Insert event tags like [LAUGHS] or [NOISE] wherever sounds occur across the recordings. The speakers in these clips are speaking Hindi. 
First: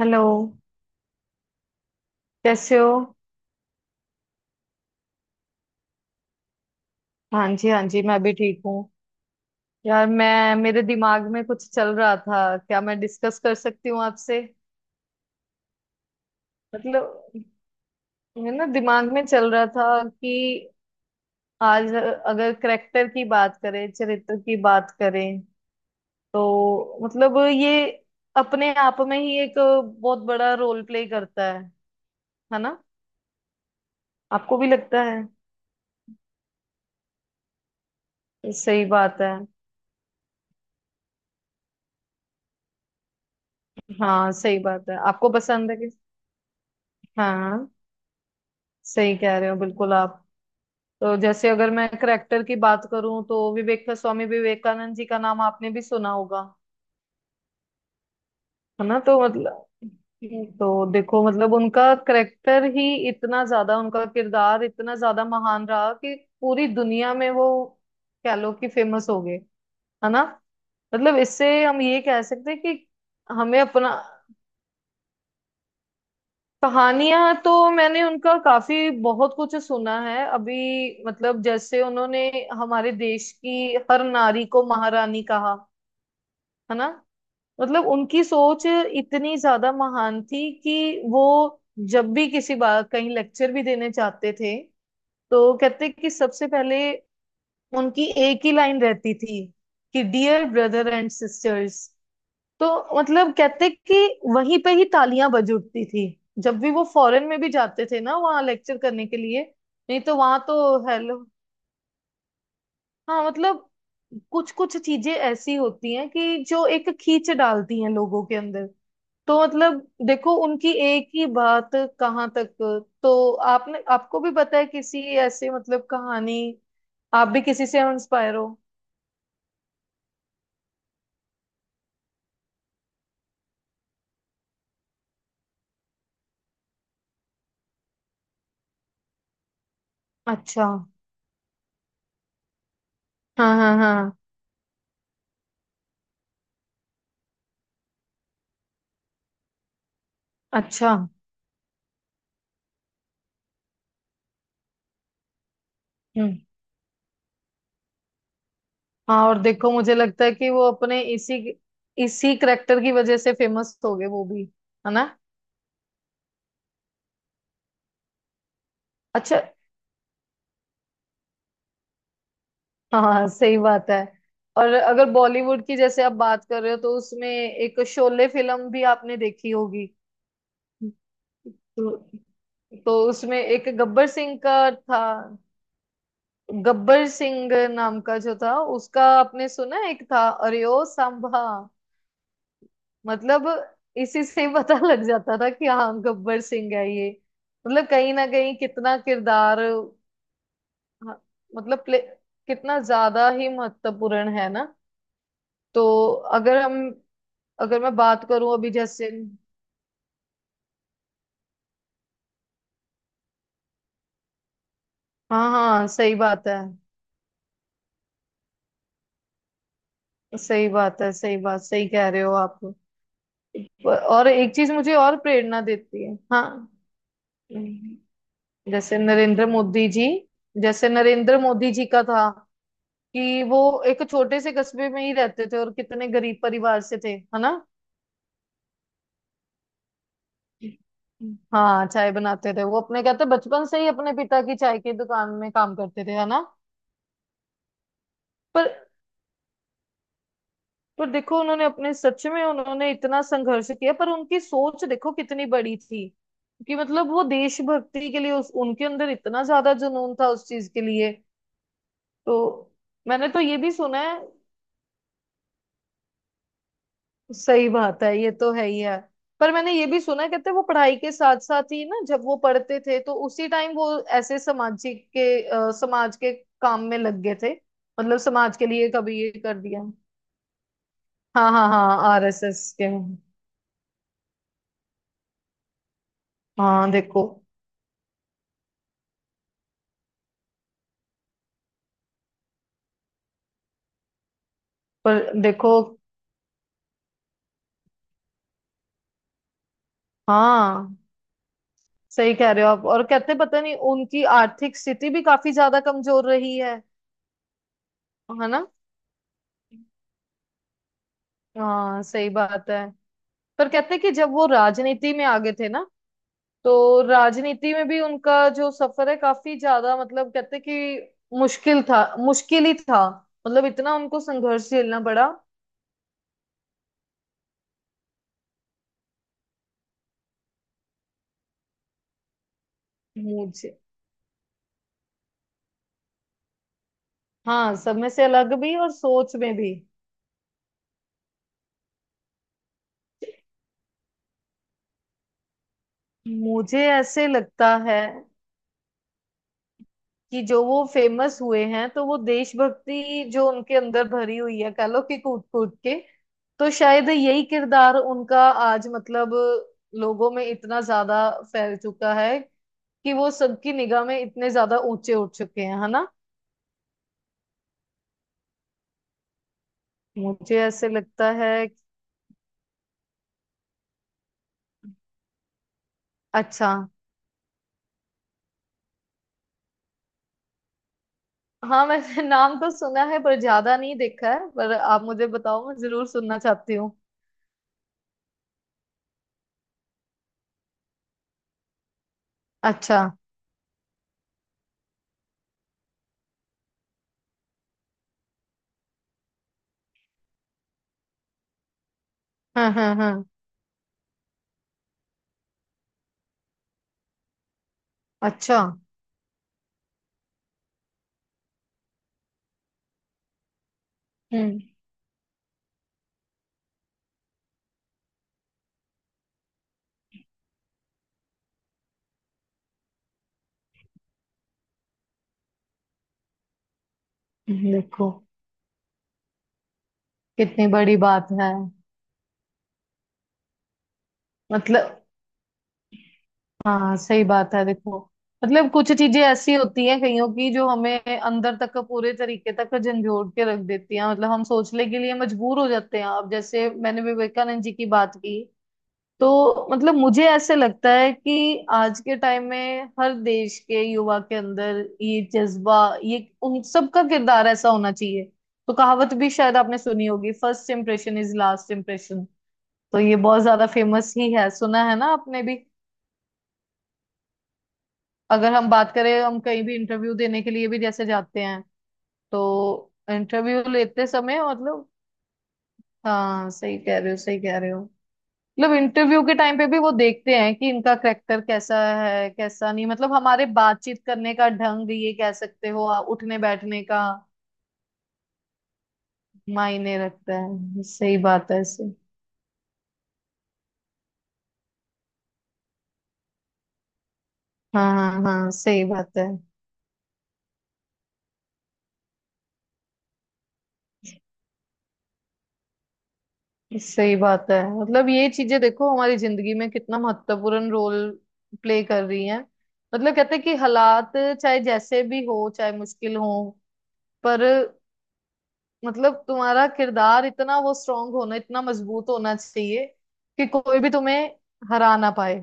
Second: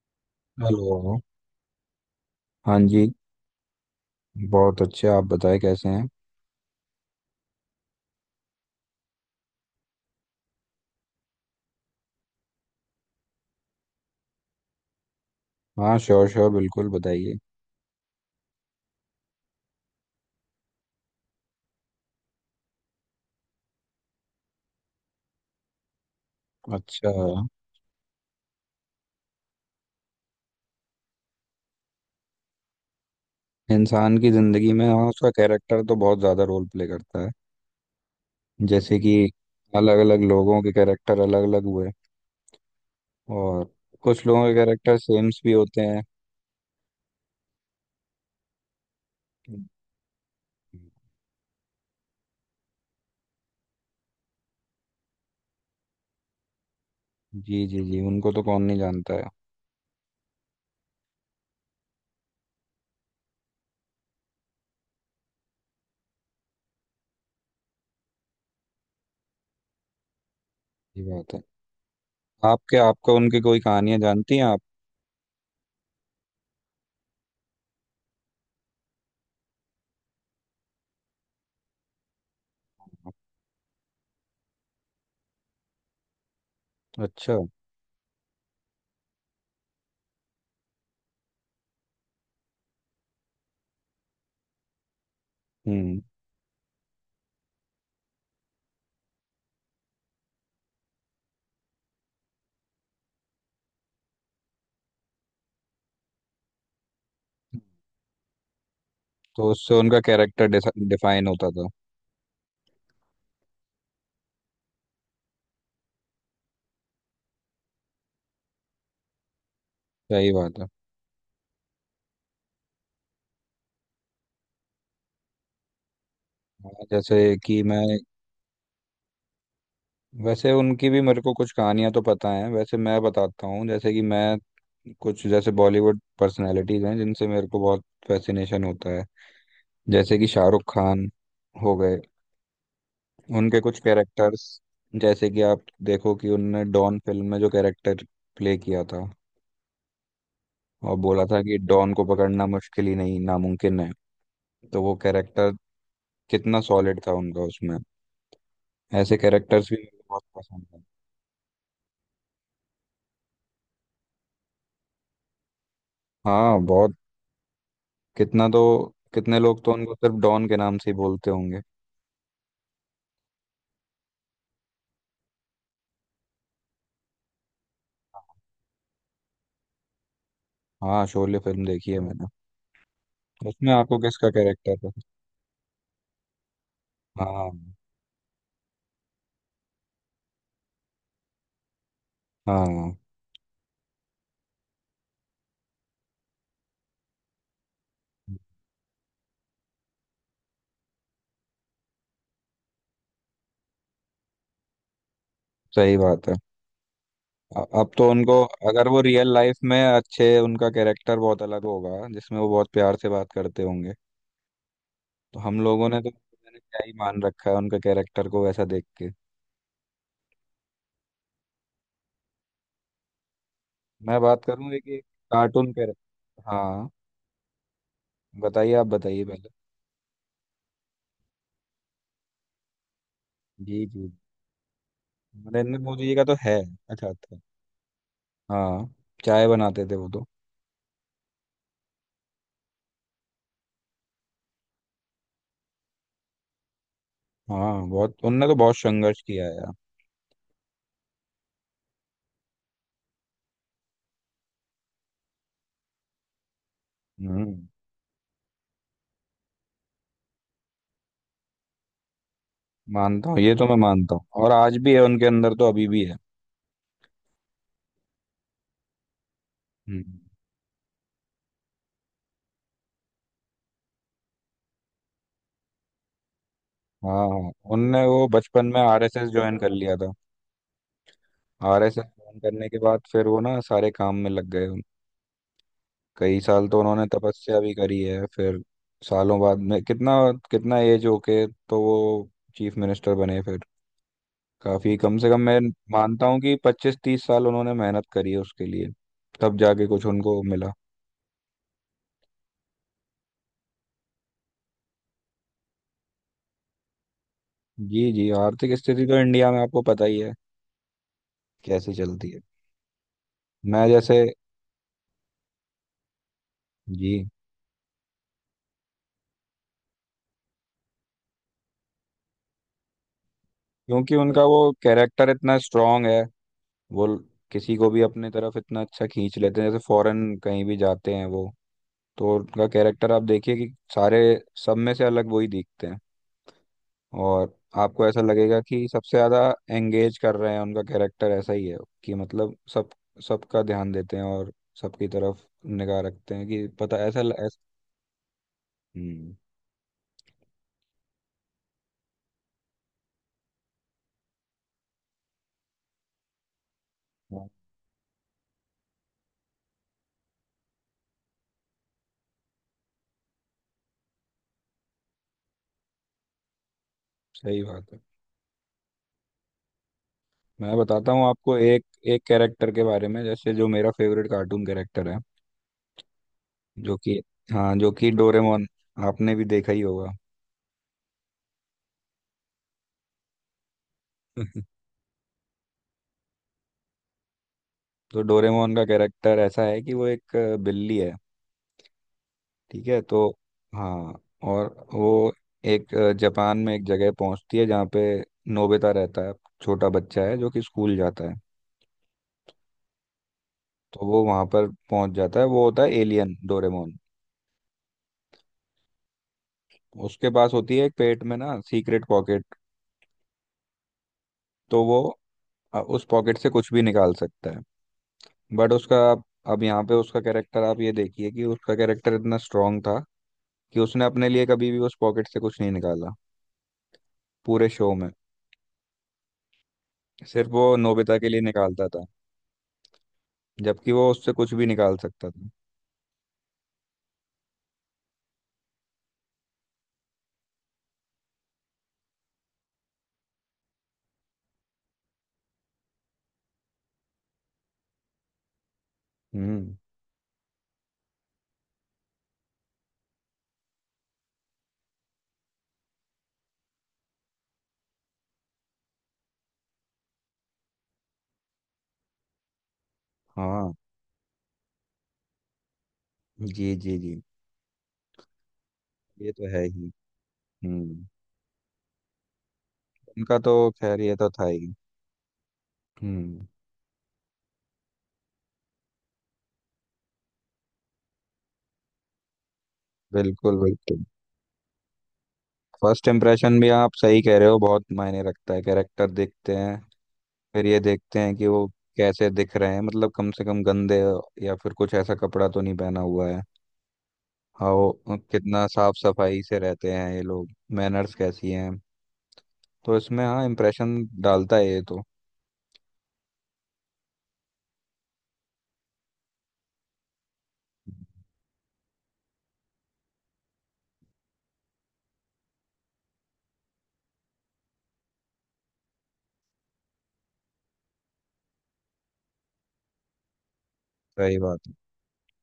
हेलो। हेलो। कैसे हाँ हो? जी। बहुत अच्छे, आप बताएं कैसे हैं। हाँ जी, हाँ जी, मैं भी ठीक हूँ। यार, मैं मेरे दिमाग में कुछ चल रहा था, क्या मैं डिस्कस कर सकती हूँ आपसे? हाँ, श्योर श्योर, बिल्कुल मतलब, बताइए। है ना, दिमाग में चल रहा था कि आज अगर करेक्टर की बात करें, चरित्र की बात करें, तो अच्छा। मतलब ये अपने आप में ही एक बहुत बड़ा रोल प्ले करता है ना? इंसान की आपको भी ज़िंदगी में, लगता हाँ, है? उसका कैरेक्टर तो बहुत ज़्यादा रोल प्ले करता है। सही जैसे बात कि है। अलग अलग लोगों के कैरेक्टर अलग अलग हुए, और कुछ हाँ, लोगों के सही बात है। कैरेक्टर आपको सेम्स भी पसंद है होते कि हैं। हाँ, सही कह रहे हो बिल्कुल आप। तो जैसे अगर मैं करेक्टर की बात करूं तो विवेक स्वामी विवेकानंद जी का नाम आपने भी सुना होगा, जी जी जी, उनको तो कौन नहीं है ना? जानता तो है। मतलब, तो देखो, मतलब उनका करेक्टर ही इतना ज्यादा, उनका किरदार इतना ज्यादा महान रहा कि पूरी दुनिया में वो, कह लो कि, फेमस हो गए, है ना? ये मतलब बात है। इससे हम ये कह सकते हैं आपके कि आपको उनकी कोई हमें अपना, कहानियाँ जानती हैं आप? कहानियां तो मैंने उनका काफी बहुत कुछ सुना है अभी, मतलब जैसे उन्होंने हमारे देश की हर नारी को महारानी कहा, है ना? अच्छा। मतलब उनकी सोच इतनी ज्यादा महान थी कि वो जब भी किसी बात कहीं लेक्चर भी देने चाहते थे, तो कहते हम्म। कि सबसे पहले, उनकी एक ही लाइन रहती थी कि डियर ब्रदर एंड सिस्टर्स। तो मतलब कहते कि वहीं पे ही तालियां बज उठती थी, जब भी वो फॉरेन में भी जाते थे ना वहाँ लेक्चर करने के लिए। तो उससे उनका नहीं, तो वहां कैरेक्टर तो, हेलो। डिफाइन होता था। हाँ, मतलब कुछ कुछ चीजें ऐसी होती हैं कि जो एक खींच डालती हैं लोगों के अंदर। तो मतलब, सही देखो, बात है। उनकी एक ही बात कहाँ तक, तो आपने, आपको भी पता है किसी ऐसे, मतलब कहानी, हाँ, जैसे आप भी कि किसी से मैं इंस्पायर हो? वैसे उनकी भी मेरे को कुछ कहानियां तो पता हैं। वैसे मैं बताता हूँ, जैसे कि मैं कुछ जैसे बॉलीवुड पर्सनालिटीज हैं जिनसे मेरे को बहुत फैसिनेशन होता है, जैसे कि शाहरुख अच्छा। खान हो गए। हाँ उनके हाँ कुछ हाँ। कैरेक्टर्स, जैसे कि आप देखो कि उनने डॉन फिल्म में जो कैरेक्टर प्ले किया था अच्छा। और बोला था कि डॉन को पकड़ना मुश्किल ही नहीं नामुमकिन है, तो वो कैरेक्टर हम्म। कितना सॉलिड था उनका उसमें। ऐसे हाँ, और कैरेक्टर्स देखो, भी मेरे मुझे को बहुत लगता है कि वो पसंद है। अपने इसी इसी करेक्टर की वजह से फेमस हो गए वो भी, है ना? हाँ, बहुत। कितना तो कितने अच्छा। लोग तो उनको सिर्फ डॉन के नाम से ही बोलते होंगे। हाँ, सही बात है। और अगर बॉलीवुड की जैसे आप बात कर रहे हो, तो उसमें एक शोले फिल्म भी आपने देखी होगी। हाँ, शोले फिल्म देखी तो है मैंने। तो उसमें एक उसमें आपको गब्बर किसका सिंह का कैरेक्टर था? था। गब्बर सिंह हाँ नाम का जो था, उसका आपने सुना है? एक था, अरे ओ सांभा। हाँ, मतलब इसी से ही पता लग जाता था कि हाँ गब्बर सिंह है ये। मतलब कहीं ना कहीं कितना किरदार, हाँ, मतलब प्ले, कितना ज्यादा ही महत्वपूर्ण, है ना? तो सही बात है। अगर हम अ- अगर अब मैं तो बात उनको करूं, अभी अगर वो जैसे, रियल लाइफ में अच्छे, उनका कैरेक्टर बहुत अलग होगा जिसमें वो बहुत प्यार से बात करते होंगे। तो हाँ हम हाँ, लोगों ने तो सही बात है, मैंने क्या ही मान रखा है उनके कैरेक्टर को वैसा देख के। सही बात है, सही बात, सही कह रहे हो आप। मैं और बात एक चीज करूँ एक मुझे एक और प्रेरणा कार्टून देती है, कैरेक्टर, हाँ, हाँ? बताइए, आप जैसे बताइए नरेंद्र पहले। मोदी जी जैसे नरेंद्र मोदी जी का था कि वो जी एक जी। छोटे से कस्बे में ही रहते थे मैंने और इनमें कितने मुझे का तो गरीब है। परिवार से अच्छा थे, अच्छा। है ना? हाँ, चाय बनाते थे वो तो। हाँ, चाय बनाते थे वो, अपने कहते बचपन से ही अपने पिता की चाय की दुकान में काम करते थे, है ना? हाँ, बहुत, उनने तो पर बहुत संघर्ष किया है यार। पर देखो, उन्होंने अपने, सच में उन्होंने इतना संघर्ष किया, पर उनकी सोच देखो कितनी बड़ी थी कि मतलब वो हम्म। देशभक्ति के लिए, उस उनके अंदर इतना ज्यादा जुनून था उस चीज के लिए। तो मैंने मानता हूँ तो ये ये तो भी मैं सुना मानता है, हूँ, और आज भी है उनके अंदर तो अभी भी है। सही बात है, ये तो है ही है, पर मैंने ये भी हम्म। सुना है, कहते हैं वो पढ़ाई के साथ साथ ही ना, जब वो पढ़ते थे तो उसी टाइम वो ऐसे सामाजिक के, समाज के काम में हाँ लग गए हाँ, थे। उनने मतलब वो समाज बचपन के में लिए कभी आरएसएस ये ज्वाइन कर कर दिया, लिया था। हाँ हाँ आरएसएस हाँ, ज्वाइन आरएसएस करने के के। बाद फिर वो ना सारे काम में लग गए। कई साल तो हाँ उन्होंने देखो, तपस्या भी करी है फिर। सालों बाद में, कितना कितना एज होके तो वो चीफ मिनिस्टर बने फिर। काफी कम से पर कम मैं देखो, मानता हूँ कि 25-30 साल उन्होंने मेहनत करी है उसके लिए, तब जाके कुछ उनको मिला। हाँ सही कह रहे हो आप। और कहते हैं, पता नहीं, उनकी आर्थिक स्थिति भी काफी ज्यादा कमजोर रही है जी जी, है ना? आर्थिक स्थिति तो इंडिया में आपको पता ही है कैसी हाँ, सही चलती है। बात है। पर मैं कहते हैं कि जैसे जब वो राजनीति में आगे थे ना, तो जी। राजनीति में भी उनका जो सफर है काफी ज्यादा, मतलब कहते हैं कि मुश्किल था, मुश्किल ही था, मतलब इतना क्योंकि उनको उनका संघर्ष वो झेलना पड़ा। कैरेक्टर इतना स्ट्रांग है, वो किसी को भी अपने तरफ इतना अच्छा खींच लेते हैं, जैसे फॉरेन कहीं भी जाते हैं वो। तो उनका कैरेक्टर आप देखिए कि मुझे, सारे सब में से अलग वही दिखते हैं। और हाँ, सब आपको में ऐसा से अलग लगेगा भी कि और सबसे सोच ज़्यादा में भी। एंगेज कर रहे हैं, उनका कैरेक्टर ऐसा ही है कि मतलब सब सबका ध्यान देते हैं और सबकी तरफ निगाह रखते हैं, कि मुझे पता ऐसा ऐसे लगता है हम्म। कि जो वो फेमस हुए हैं, तो वो देशभक्ति जो उनके अंदर भरी हुई है कह लो कि कूट कूट के, तो शायद यही हाँ, किरदार उनका आज मतलब लोगों में इतना ज्यादा फैल चुका है कि वो सबकी निगाह में इतने ज्यादा ऊंचे उठ चुके हैं, है ना? सही बात है। मुझे मैं ऐसे बताता हूँ लगता है। आपको एक एक कैरेक्टर के बारे में, जैसे जो मेरा फेवरेट कार्टून कैरेक्टर है, अच्छा। जो कि हाँ, जो कि डोरेमोन। आपने भी देखा ही होगा। हाँ, मैंने नाम तो सुना है पर ज्यादा नहीं देखा है, पर [LAUGHS] आप मुझे बताओ, मैं जरूर सुनना चाहती हूँ। तो डोरेमोन का कैरेक्टर ऐसा है कि वो एक बिल्ली है। ठीक अच्छा। है तो, हाँ, और वो एक जापान में एक जगह पहुंचती है जहाँ पे नोबिता रहता है। छोटा बच्चा है जो कि स्कूल जाता है। हाँ हाँ हाँ। तो वो वहां पर पहुंच जाता है, वो होता है एलियन डोरेमोन। अच्छा। उसके पास होती है एक पेट में ना सीक्रेट पॉकेट। हम्म। तो वो उस पॉकेट से कुछ भी निकाल सकता है। बट उसका अब यहाँ पे उसका कैरेक्टर आप ये देखिए कि उसका कैरेक्टर इतना स्ट्रांग था कि उसने अपने लिए कभी भी उस पॉकेट से कुछ नहीं निकाला, पूरे शो देखो, में। सिर्फ वो कितनी बड़ी नोबिता के बात लिए है। निकालता था, जबकि वो उससे कुछ भी निकाल मतलब, सकता था। हाँ सही बात है, देखो, मतलब कुछ चीजें ऐसी होती हैं कईयों की, जो हमें अंदर तक पूरे तरीके तक झंझोड़ के रख देती हैं। मतलब हम सोचने के लिए मजबूर हो जाते हैं। अब जैसे मैंने विवेकानंद जी की बात की, तो हम्म। मतलब मुझे ऐसे लगता है कि आज के टाइम में हर देश के युवा के अंदर ये जज्बा, ये उन सबका किरदार ऐसा होना चाहिए। तो कहावत भी शायद आपने सुनी होगी, first impression is last impression. तो ये बहुत ज्यादा हाँ, फेमस ही है, सुना है ना आपने भी? जी जी जी। अगर हम बात करें, ये हम तो कहीं है भी ही। इंटरव्यू देने के लिए भी हम्म। जैसे जाते हैं तो उनका तो, इंटरव्यू खैर, लेते ये तो समय, था ही। मतलब, हम्म। हाँ सही कह रहे हो, सही कह रहे हो। मतलब इंटरव्यू के टाइम पे भी वो देखते हैं कि इनका करेक्टर कैसा है, कैसा नहीं, मतलब हमारे बिल्कुल बातचीत बिल्कुल, करने का ढंग, ये कह सकते हो, फर्स्ट उठने इम्प्रेशन भी बैठने आप का सही कह रहे हो, बहुत मायने रखता है, कैरेक्टर देखते हैं। मायने रखता फिर ये है, सही देखते हैं कि बात है, वो सही, कैसे दिख रहे हैं, मतलब कम से कम गंदे या फिर कुछ ऐसा कपड़ा तो नहीं पहना हुआ है। हाँ, हाँ वो हाँ हाँ, कितना सही साफ बात है, सफाई से रहते हैं ये लोग, मैनर्स कैसी हैं, तो इसमें हाँ इम्प्रेशन डालता है ये तो। सही बात है। मतलब ये चीजें देखो हमारी जिंदगी में कितना महत्वपूर्ण रोल प्ले कर रही हैं। मतलब कहते हैं कि हालात चाहे जैसे भी हो, चाहे मुश्किल हो, पर मतलब तुम्हारा किरदार इतना वो स्ट्रांग होना, इतना मजबूत होना चाहिए कि कोई भी तुम्हें सही बात। हरा ना पाए,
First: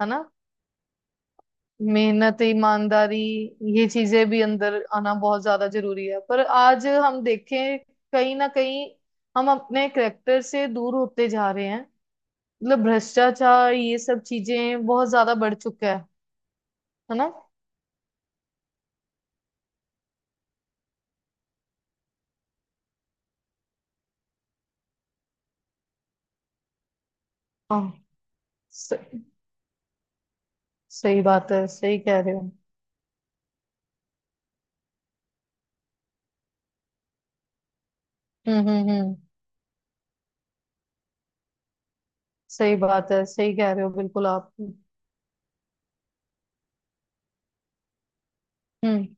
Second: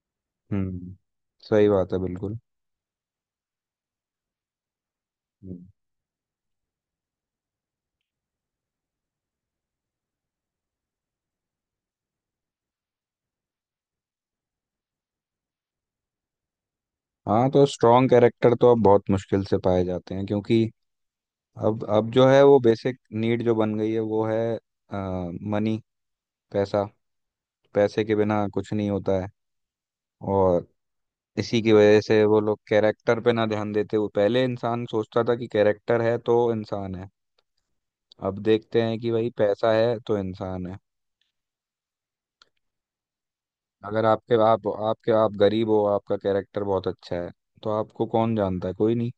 है ना? हम्म। सही बात है बिल्कुल। मेहनत, ईमानदारी, ये चीजें भी अंदर आना बहुत ज्यादा हम्म। जरूरी है। पर आज हम देखें, कहीं ना कहीं हम अपने करेक्टर से दूर होते जा रहे हैं। मतलब भ्रष्टाचार, ये सब चीजें बहुत ज्यादा बढ़ चुका है ना? हाँ तो स्ट्रॉन्ग कैरेक्टर तो अब बहुत मुश्किल से पाए जाते हैं, क्योंकि अब जो है वो बेसिक नीड जो बन गई है वो है, मनी, पैसा। हाँ, पैसे के बिना कुछ नहीं स, होता है। और सही बात इसी है, की सही वजह कह से रहे वो हो। लोग कैरेक्टर पे ना ध्यान देते हुए, पहले इंसान सोचता था कि कैरेक्टर है तो इंसान है, अब देखते हैं कि हम्म। भाई पैसा है तो इंसान है। सही बात है, सही कह रहे हो अगर बिल्कुल आपके आप। आप आपके आप गरीब हो, आपका कैरेक्टर बहुत अच्छा है, तो आपको कौन जानता है, कोई हम्म। नहीं।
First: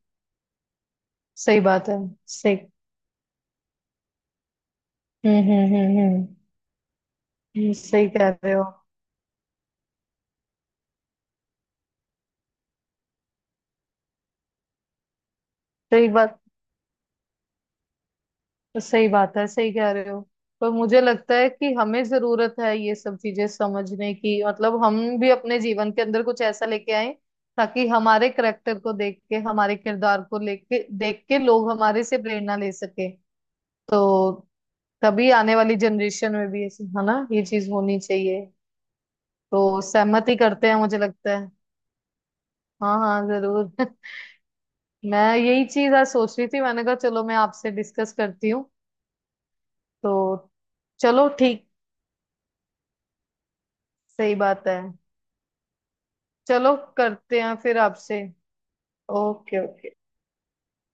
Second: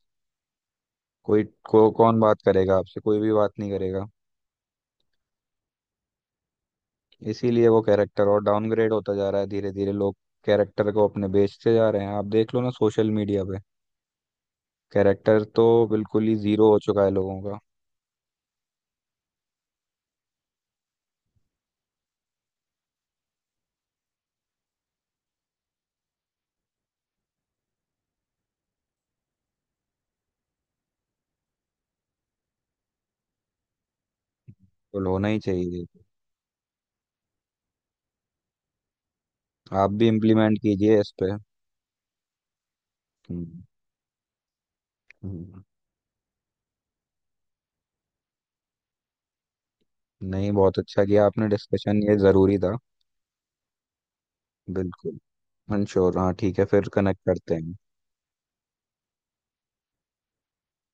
कोई सही बात को है, कौन बात सही। करेगा आपसे, कोई भी बात नहीं करेगा। हम्म। इसीलिए वो सही कैरेक्टर कह और रहे हो। डाउनग्रेड होता जा रहा है, धीरे धीरे लोग कैरेक्टर को अपने बेचते जा रहे हैं। आप देख लो ना सोशल मीडिया पे, कैरेक्टर तो सही बिल्कुल ही बात, जीरो हो चुका है लोगों का। तो सही बात है, सही कह रहे हो। पर मुझे लगता है कि हमें जरूरत है ये सब चीजें समझने की। मतलब हम भी अपने जीवन के अंदर कुछ ऐसा लेके आए, ताकि हमारे करेक्टर को देख के, हमारे किरदार को लेके देख के, लोग हमारे से प्रेरणा ले सके। तो बिल्कुल, होना तभी ही आने वाली चाहिए। जनरेशन में भी ऐसे, है ना, ये चीज होनी चाहिए। तो आप भी सहमति इम्प्लीमेंट करते हैं, मुझे कीजिए इस पे। लगता है। हाँ हाँ हम्म, जरूर। [LAUGHS] मैं हम्म। यही चीज आज सोच रही थी, मैंने कहा चलो मैं आपसे डिस्कस करती हूँ। तो नहीं, बहुत अच्छा किया चलो आपने, ठीक, डिस्कशन ये ज़रूरी था। सही बात है। बिल्कुल। मंशोर, हाँ ठीक है, चलो फिर कनेक्ट करते हैं करते हैं। फिर आपसे। Okay okay.